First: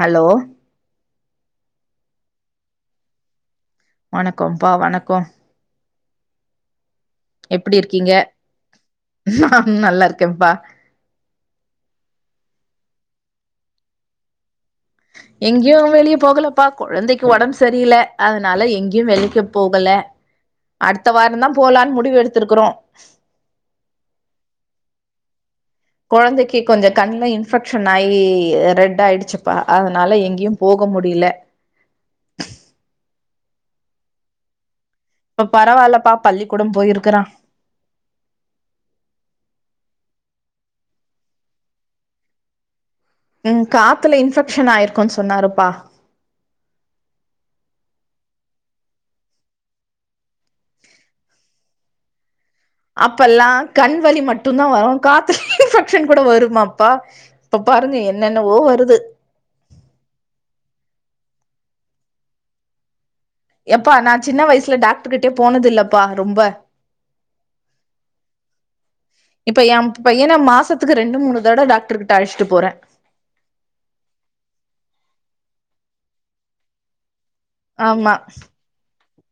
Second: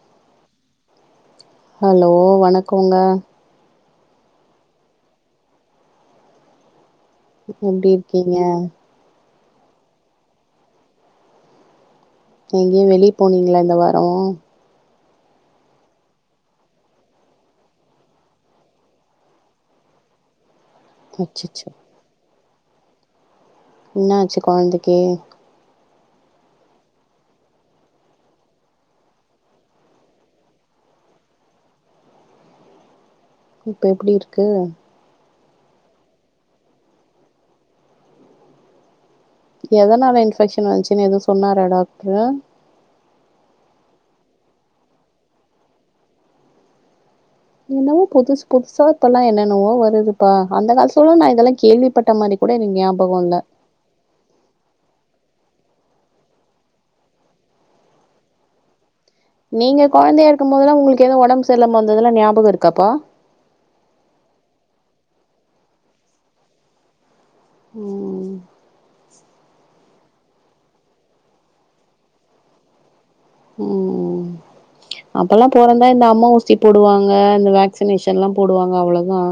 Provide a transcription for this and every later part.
Hello hello வணக்கோங்க வணக்கோம்ப்பா வணக்கோ எப்பிடி இருக்கீங்க நா நல்லா இருக்கேம்ப்பா எங்கயு வெளிய போனீங்ளா இந்த வாரோ எங்கேயு வெளிய போகலப்பா குழந்தைக்கு ஒடம் சரில்ல அதனால எங்கேயு வெளிக்க போகல உ [inaudible] அடுத்த வாரந்தா போலான் முடிவு எடுத்திருக்கிறோ என்னாச்சு கொழந்தைக்கு கொழந்தைக்கு கொஞ்ச கண்ல இன்ஃபெக்ஷன் ஆகி ரெட் ஆயிடுச்சுப்பா அதனால எங்கேயு போக முடியல இப்ப எப்படி இருக்கு இப்ப பரவால்லப்பா பள்ளிக்கூடம் போயிருக்கிறா எதனால இன்ஃபெக்ஷன் வந்துச்சுன் எதுவு சொன்னாரா டாக்ட்ரு ம் காத்துல இன்ஃபெக்ஷன் ஆயிருக்குன் சொன்னாருப்பா என்னவோ புதுஷ் புதுசா இப்பெல்லா என்னன்னவோ வருதுப்பா அந்த காலத்துலலா நா இதலா கேள்விப்பட்ட மாரி கூட என் அப்பெல்லா கண் வலி மட்டுந்தா வரு காத்து இன்ஃபெக்ஷன் கூட வருமாப்பா இப்ப பாருங்க என்னென்னவோ வருது நீங்க கொழந்தையா இருக்கும் போதுலா உங்களுக்கு எது ஒடம்பு சர்ல்லாம வந்ததுலா ஞாபக இருக்காப்பா எப்பா நா சின்ன வயிசுல டாக்டு கிட்டே போனது இல்லப்பா ரொம்ப ம் இப்ப எம் பையன மாசத்துக்கு ரெண்டு மூணு தட டாக்டர்ட்ட அழச்சிட்டு போறே ம் அப்பல்லாம் பொறந்தா இந்த அம்ம ஊசி போடுவாங்க இந்த ஆமா க்சினேஷன்லா போடுவாங்க அவ்ளோதா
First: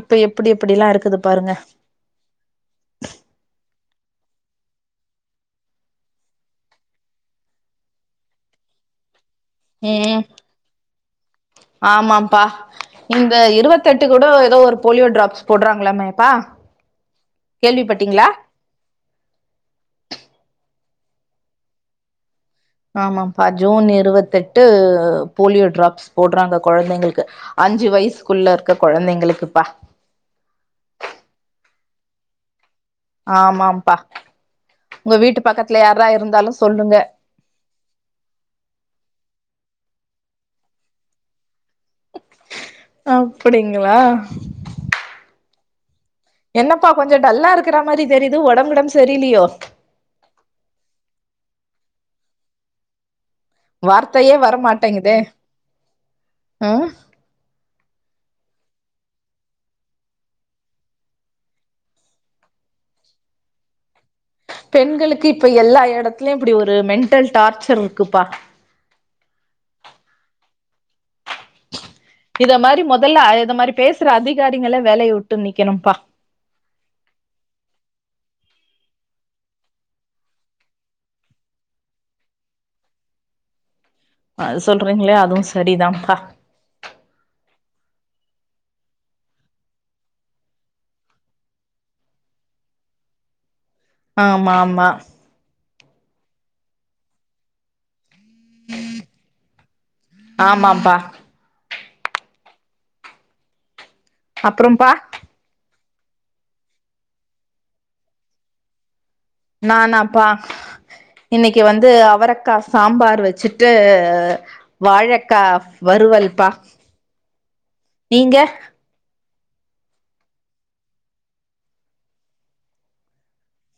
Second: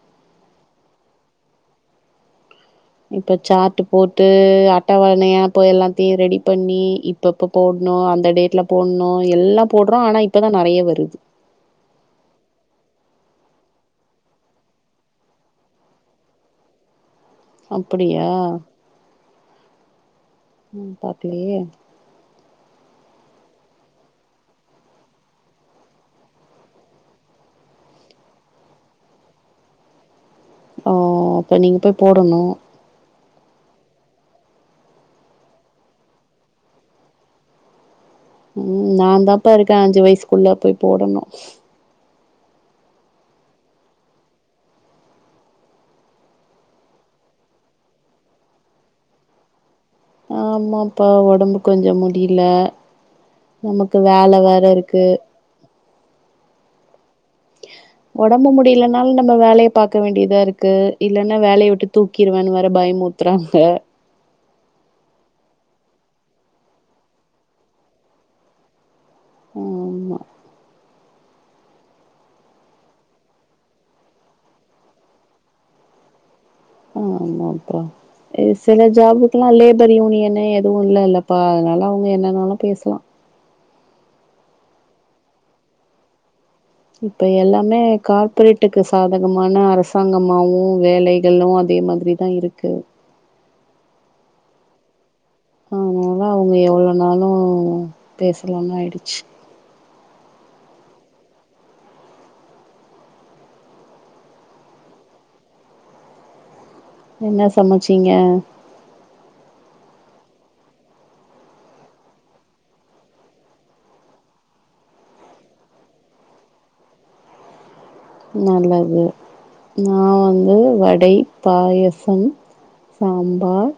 இப்ப எப்பிடி எப்பிடிலா இருக்குது பாருங்க இப்ப சாட்டு போட்டு அட்டவணையாப்ப எல்லாத்தையு ரெடி பண்ணி எப்பப்போ போட்ணு அந்த டேட்ல போட்ணு எல்லா போட்றோ ஆனா இப்பதா நெறைய வருது ஆமாம்ப்பா இந்த இருவத்து எட்டு கூட ஏதோ ஒரு போலியோ டிராப்ஸ் போட்றாங்களாமேப்பா அப்படியா ம் பாக்கலியே ஆமாம்ப்பா ஜூன் இருவத்தெட்டு போலியோ ட்ராப்ஸ் போடுறாங்க கொழந்தைங்களுக்கு அஞ்சு வயசுக்குள்ள இருக்க குழந்தைங்களுக்குப்பா ஓ அப்ப நீங்க போய் போடணு ஆமாம்ப்பா உங்க வீட்டு பக்கத்துல யாரா இருந்தாலு சொல்லுங்க ம் நா தான்ப்பா இருக்கே அஞ்சு வயசுக்குள்ள போய் போடணு அப்டிங்களா என்னப்பா கொஞ்சோ டல்லா இருக்ற மாரி தெரியிது ஒடம் கிடம்பு சரில்லையோ ஆமாம்பா ஒடம்பு கொஞ்ஜோம் முடியில உனக்கு வார்த்தையே வேல வேற இருக்கு வரமாட்டேங்குதே ம் ஒடம்பு முடியலனாலு நம்ம வேலைய பாக்க வேண்டியதா இருக்கு இல்லனா வேலய விட்டு தூக்கிறுவேன் வேற பயமு த்றாங்க பெண்களுக்கு இப்ப எல்லா எடத்திலயு இப்டி ஒரு மென்டல் டார்ச்சர் இருக்குப்பா ஆமா இத மாரி மொதல்ல இத மாரி பேசற அதிகாரிங்கள வேலய விட்டு நீக்கணும்ப்பா ஆமாம்பா அ சில ஜாப்குலா லேபர் யூனியனு எதுவூ இல்லல்லப்பா அனால அவங்க என்னென்னாலு பேசலாம் அது சொல்றீங்ளே அதுவு சரிதான்ம்பா இப்ப எல்லாமே கார்ப்ரேட்டுக்கு சாதகமான அரசாங்கமாவும் வேலைகளு அதே மாதிரி தா இருக்கு ஆமா ஆமா அதனால அவுங்க எவ்ளோநாலு பேசலானு ஆயிடுச்சு ஆமாம்பா அப்றம்பா என்ன சமச்சீங்க நானாப்பா இன்னெக்கி வந்து அவரக்கா சாம்பார் வச்சுட்டு வாழக்கா வருவல்பா நல்லது நா வந்து வடை பாயசம் சாம்பார்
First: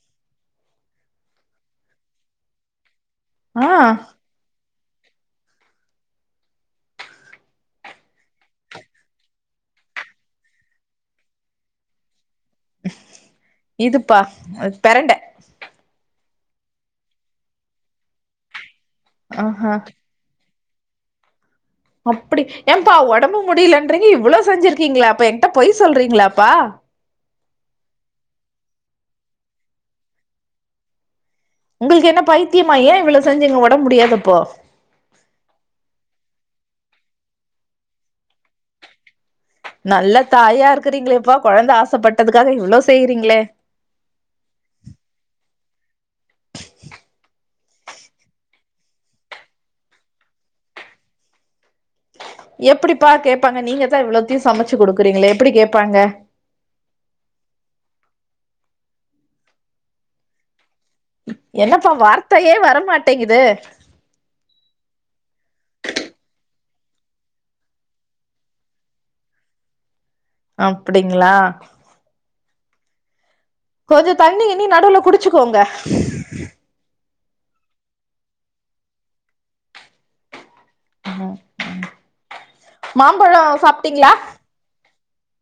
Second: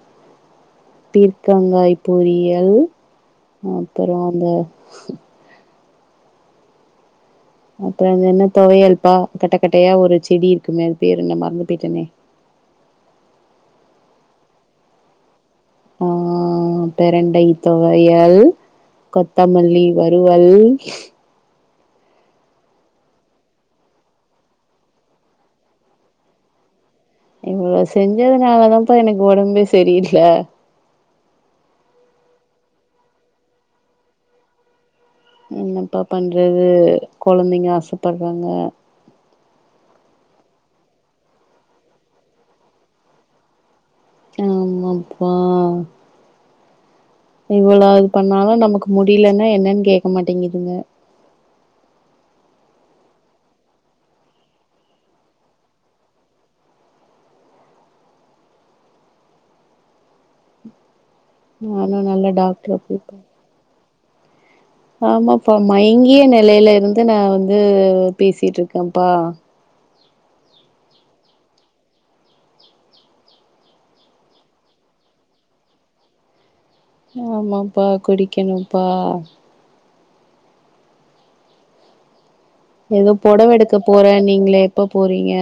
பீர்கங்காய் பொரியல் ஆ அப்பறோ அந்த அப்றோ அன் என்ன தொவயல்பா கட்டகட்டையா ஒரு செடி இருக்குமே அது பேரு என்ன மறந்து போய்ட்டனே இதுப்பா அ பெரண்ட ஆ பெரண்டை தொவையல் ஆஹா கொத்தமல்லி வ டுவல் அப்டி ஏம்ப்பா ஒடம்பு முடியலன்றீங்க இவ்ளோ செஞ்சிருகீங்ளா அப்ப என்ட்ட பொய் சொல்றீங்ளாப்பா இவ்ளோ செஞ்சதுனாலதாம்ப்பா எனக்கு ஒடம்பே செரியில்ல உங்ளுக்கு என்ன பைத்தியமா ஏன் இவ்ளோ செஞ்சீங்க ஒடம்பு முடியாதப்போ என்னப்பா பண்றது கொலந்தைங்க ஆசபட்றாங்க நல்ல தாயா இருக்கறீங்களேப்பா கொழந்த ஆசப்பட்டதுக்காக இவ்ளோ செய்றீங்ளே ஆமாப்பா இவ்ளோ இது பண்ணாலும் நமக்கு முடியிலனா என்னன் கேக்க மாட்டேங்குதுங்க எப்படிப்பா கேப்பாங்க நீங்கதா இவ்ளோத்தயு சமைச்சு குடுக்குறீங்ளே எப்புடி கேப்பாங்க என்னப்பா நானு நல்ல வார்த்தையே டாக்டர போய் வரமாட்டேங்குது ஆமாப்பா மயங்கிய நெலைல இருந்து நா வந்து பேசிட்ருக்கம்ப்பா அப்டிங்ளா கொஞ்சொ தண்ணி கிண்ணி நடுவுல குடிச்சுக்கோங்க ஆமாம்பா குடிக்கணும்ப்பா எதோ மாம்பழோ பொடவ எடுக்க சாப்ட்டீங்களா போறன்னீங்ளே எப்ப போறீங்க?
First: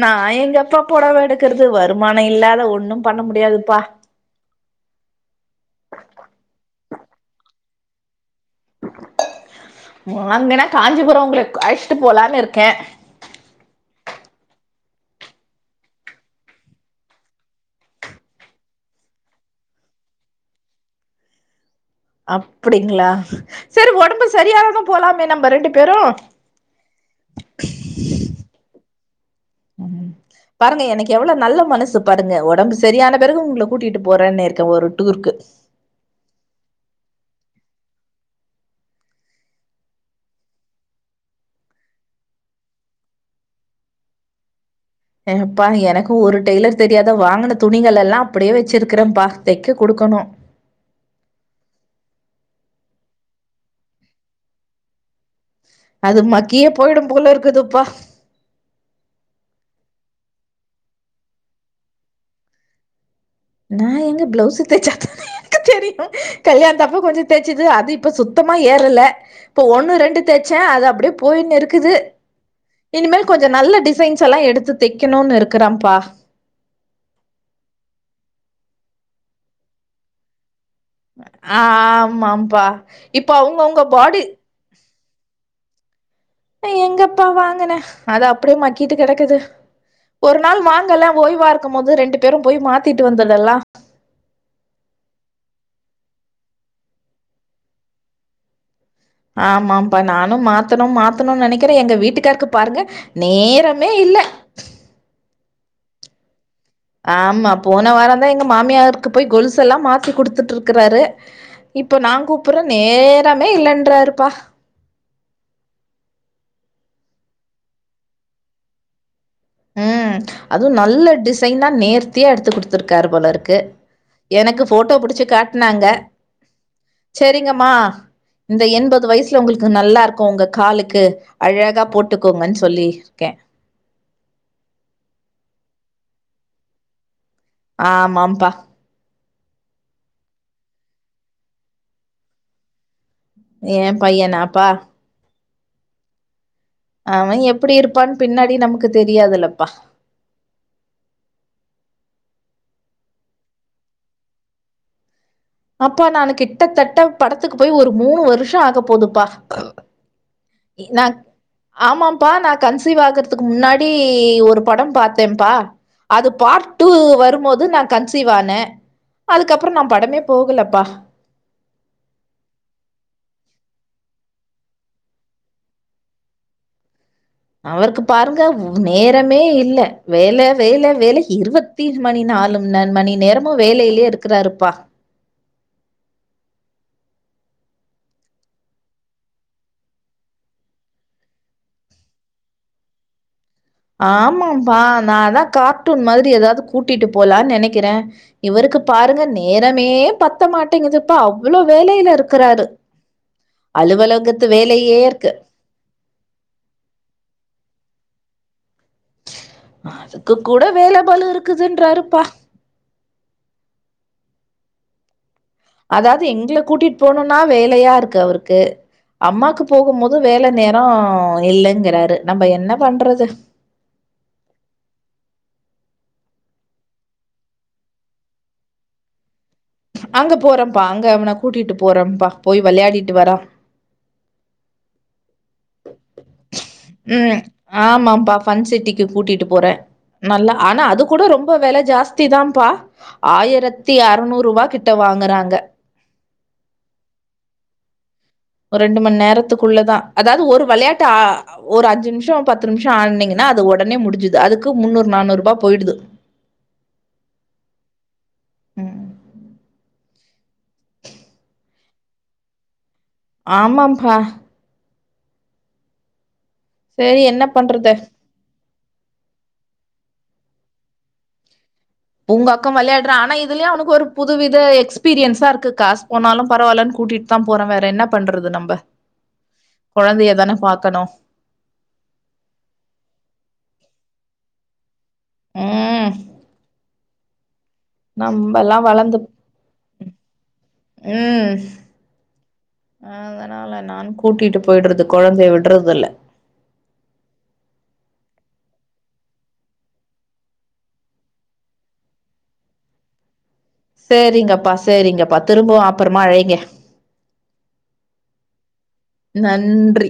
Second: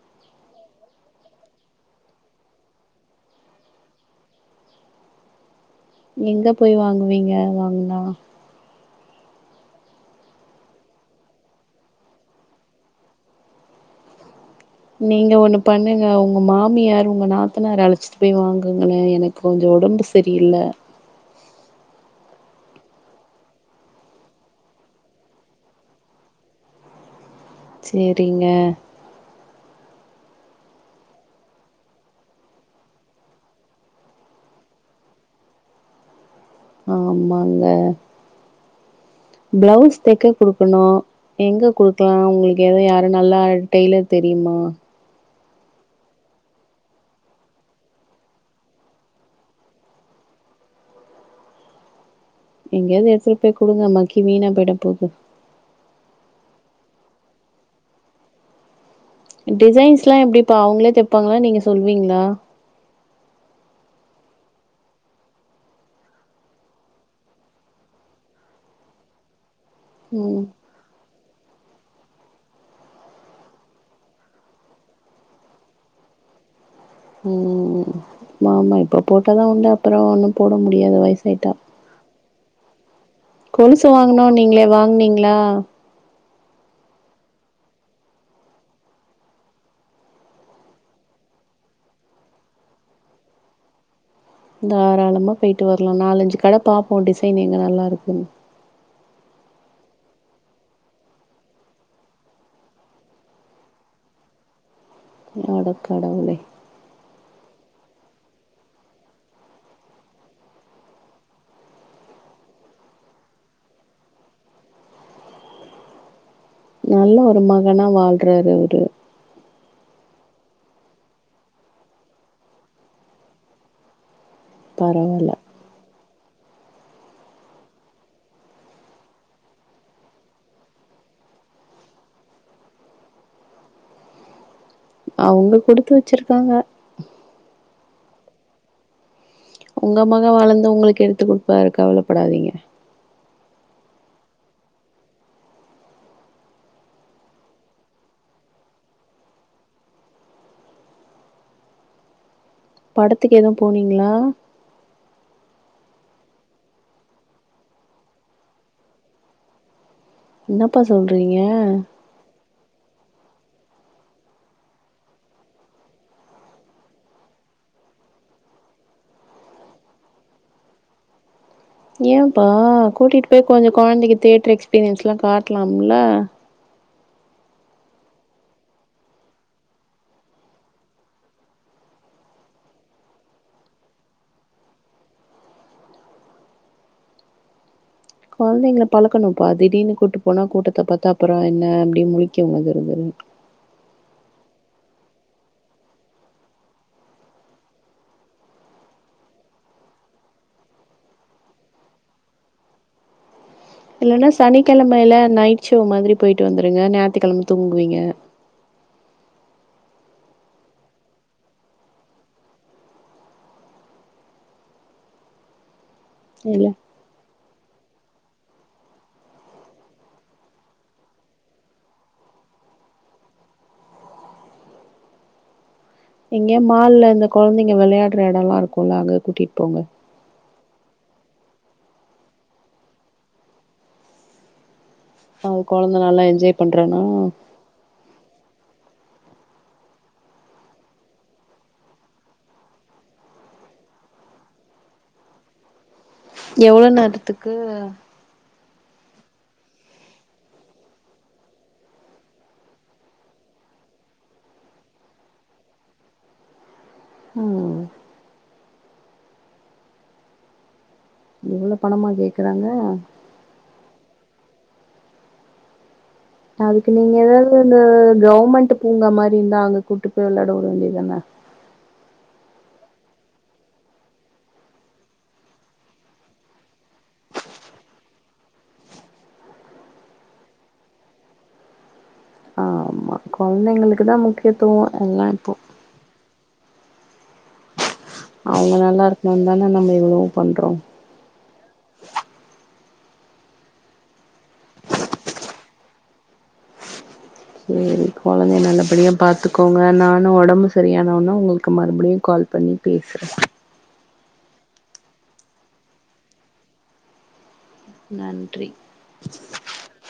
நா எங்க பா பொடவ எடுக்கறது வருமான இல்லாத ஒண்ணும் பண்ண முடியாதுப்பா எங்க போய் வாங்குவீங்க வாங்னா வாங்கனா காஞ்சிபுரொம் உங்களக் அழ்ஷ்ட்டு போலான்னு இருக்கேன் நீங்க ஒண்ணு பண்ணுங்க உங்க மாமியார் உங்க நாத்தனார் அலச்சிட்டு போய் வாங்குங்ளேன் எனக் கொஞ்சோ ஒடம்பு சரியில்ல அப்டிங்களா சரி ஒடம்பு சரியானது போலாமே நம்ம ரெண்டு பேரு சேரிங்க ம் பாருங்க எனக்கு எவ்வளோ நல்ல மனசு பாருங்க ஒடம்பு சரியான பிறகு உங்ள கூட்டிட்டு போறேன்னிருக்கே ஒரு டூருக்கு ஆமாங்க ப்ளவுஸ் தெக்க குடுக்கணு எங்க குடுக்கலா உங்களுக்கு எதா யாரு நல்லா டெய்லர் தெரியுமா ஏப்பா எனக்கு ஒரு டெய்லர் தெரியாத வாங்குன துணிகள் எல்லா அப்படியே வச்சிருக்கிற பா தைக்க குடுக்கணு எங்கயாவ்து எட்த்துட்டு போய் குடுங்க மக்கி வீணா போயிட போது அது மக்கியே போயிடு போல இருக்குதுப்பா டிசைன்ஸ்லா எப்டிப்பா அவுங்களே தெப்பாங்களா நீங்க சொல்வீங்ளா நா எங்க ப்ளவுஸ்சு தச்சாத்தா தெரியு கல்யாணாதப்ப கொஞ்சோ தேச்சது அது இப்ப சுத்தமா ஏறல இப்ப ஒண் ரெண்டு ம் தெச்சே அது அப்புட்யே போயின்னிருக்குது இனிமேல் கொஞ்சோ நல்ல டிசைன்ஸெலா எடுத்து தெக்கணுனு இருக்கிறம்ப்பா ம் மாமா இப்ப போட்டா தா உண்ட அப்புறோ ஒன்னு போட முடியாது வயசாயிட்டா ஆமாப்பா இப்ப அவங்கவுங்க கொலுசு பாடி வாங்கனுன்னீங்களே வாங்னீங் லா நா எங்கப்பா வாங்குனே அது அப்டியே மக்கிட்டு கெடக்குது ஒரு நாள் வாங்கலே ஓய்வா இருக்குமோது ரெண்டு பேரு போய் மாத்திட்டு வந்துடுலா தாராளம போயிட்டு வர்லா நாலஞ்சு கட பாப்போ டிசைன் எங்க நல்லா இருக்குன் ஆமாம்ப்பா நானு மாத்தனு மாத்தணு நனைக்கிற எங்க வீட்டுக்காருக்கு பாருங்க நேரமே இல்ல அடக் கடவுளே ஆமா போன வாரந்தா எங்க மாமியாருக்கு போய் கொலுசெல்லா மாத்தி குடுத்துட்டுருக்குறாரு இப்ப நா கூப்புறே நேரமே இல்லன்றாருப்பா நல்ல ஒரு மகனா வாழ்றாரு அவரு ம் அதுவு நல்ல டிசைனா நேர்த்தியா எடுத்து குடுத்துருக்காரு போலருக்கு எனக்கு ஃபோட்டோ புடிச்சு பரவால்ல காட்னாங்க சரிங்கம்மா இந்த எண்பது வயசுல உங்களுக்கு நல்லா இருக்கு உங்க காலுக்கு அழகா போட்டுக்கோங்கன் சொல்லியிருக்கே அவங்க குடுத்து வச்சிருக்காங்க ஆமாம்பா உங்க மக வளந்து உங்களுக்கு எடுத்துக் குடுப்பாரு கவலப்படாதீங்க ஏ பையனாப்பா அவே எப்டி இருப்பான் பின்னாடி நமக்கு தெரியாதுல்லப்பா படத்துக் எதுவு போனீங்களா அப்பா நானு கிட்டத்தட்ட படத்துக்கு போய் ஒரு மூணு வருஷோ ஆக போதுப்பா என்னப்பா நா சொல்றீங்க ஆமா ப்பா நா கன்சீவ் ஆகுறதுக்கு முன்னாடி ஒரு படோ பாத்தேன்ப்பா அது பார்ட் டூ வரும்போது நா கன்சீவ் ஆனே அதுக்கப்புறோ நா படமே போகுலப்பா ஏம்பா கூட்டிட்டு போய் கொஞ்சோ கொழந்தைக்கு தேட்டர் எக்ஸ்பீரியன்ஸ்லா காட்லாம்ல அவருக்கு பாருங்க நேரமே இல்ல வேல வேல வேல இருவத் த்தீஸ் மணி நாலும் மணி நேரமு வேலையிலே இருக்குறாருப்பா கொழந்திங்க பழக்கணும்ப்பா திடீனு கூட்டு போனா கூட்டத்த பாத்தா அப்புறோ என்ன அப்டி முழிக்கு அது ஒருமாரி ஆமாம்பா நா அதா கார்ட்டூன் மாதிரி எதாவ்து கூட்டிட்டு போலான் நெனைக்கிறே இவருக்கு பாருங்க நேரமே பத்த மாட்டேங்கதுப்பா அவ்வளோ வேலைல இருக்கிறாரு இல்லன்னா அலுவலகத்து வேலையே சனிக்கெழமையில இருக்கு. நைட் சிவ் மாதிரி போயிட்டு வந்துருங்க ஞாயித்துக்கிழம தூங்குவீங்க அதுக்கு கூட வேல பலு இருக்குதுன்றாருப்பா அதாவ்து எங்கள இல்ல கூட்டிட்டு போனும்ன்னா வேலையா இருக்கு அவருக்கு அம்மாக்கு போகும் போது வேல நேரோ இல்லங்கறாரு நம்ம என்ன பண்றது எங்கேயாவது மால்ல இந்த கொழந்தைங்க வெளையாட்ற எடலா இருக்குல்ல அங்க கூட்டிட்டு போங்க அங்க போறோம்ப்பா அங்க அவனா கூட்டிட்டு போறேன்ப்பா போயி விளையாடிட்டு வரோ அவுங்க கொழந்தை நல்லா என்ஜாய் பண்றான்னா ம் ஆமாப்பா ஃபன் சிட்டிக்கி கூட்டிட்டு போறே நல்ல ஆனா அது கூட ரொம்ப வெல ஜாஸ்தி தான்ப்பா ஆயிரத்தி அறுநூறுவா கிட்ட வாங்கறாங்க எவ்ளோ நேரத்துக்கு ஒரு ரெண்டு மண் நேரத்துக்குள்ளதா அதாவ்து ஒரு வெளயாட்டு ஆ ஒரு அஞ்சி நிமிஷோ பத்து நிமிஷோ ஆடுனீங்கன்னா அது உடனே முடிஞ்சிது அதுக்கு முன்னூறு நானூறுபா போயிடுது ம் ம். இவளோ பணமா கேக்கறாங்க ஆமாப்பா அதுக்கு நீங்க சரி என்ன ஏதாவ்து இந்த பண்றது கவ்ர்மெண்ட் பூங்கா மாரி இருந்தா அங்க கூட்டி போயி விளையாட வுட வேண்டியதுதானே உங்க அக்கம் விளையாடுறா ஆனா இதுலயே அவனுக்கு ஒரு புதுவித எக்ஸ்பீரியன்ஸா இருக்கு காசு போனாலு பரவால்லன்னு கூட்டிட் தா போறே வேற என்ன பண்றது நம்ப கொழந்தைய தான பாக்கணு குழந்தைங்களுக்கு தா முக்கியத்துவோ எல்லா இப்போ ம் அவுங்க நம்பல்லா நல்லா வளந்து இருக்கணுன் தானே நம்ம இவ்ளவு பண்றோ ம் அதனால நா கூட்டிட்டு போயிட்றுது கொழந்தைய விட்றது இல்ல செரி குழந்தைய நல்லபடியா பாத்துக்கோங்க நானு ஒடம்பு சரியானோன்னே உங்களுக்கு மறுபடியு கால் பண்ணி பேசு சேரிங்கப்பா சேரிங்கப்பா திரும்பவு அப்புறமா அழைங்க நன்றி ன்றி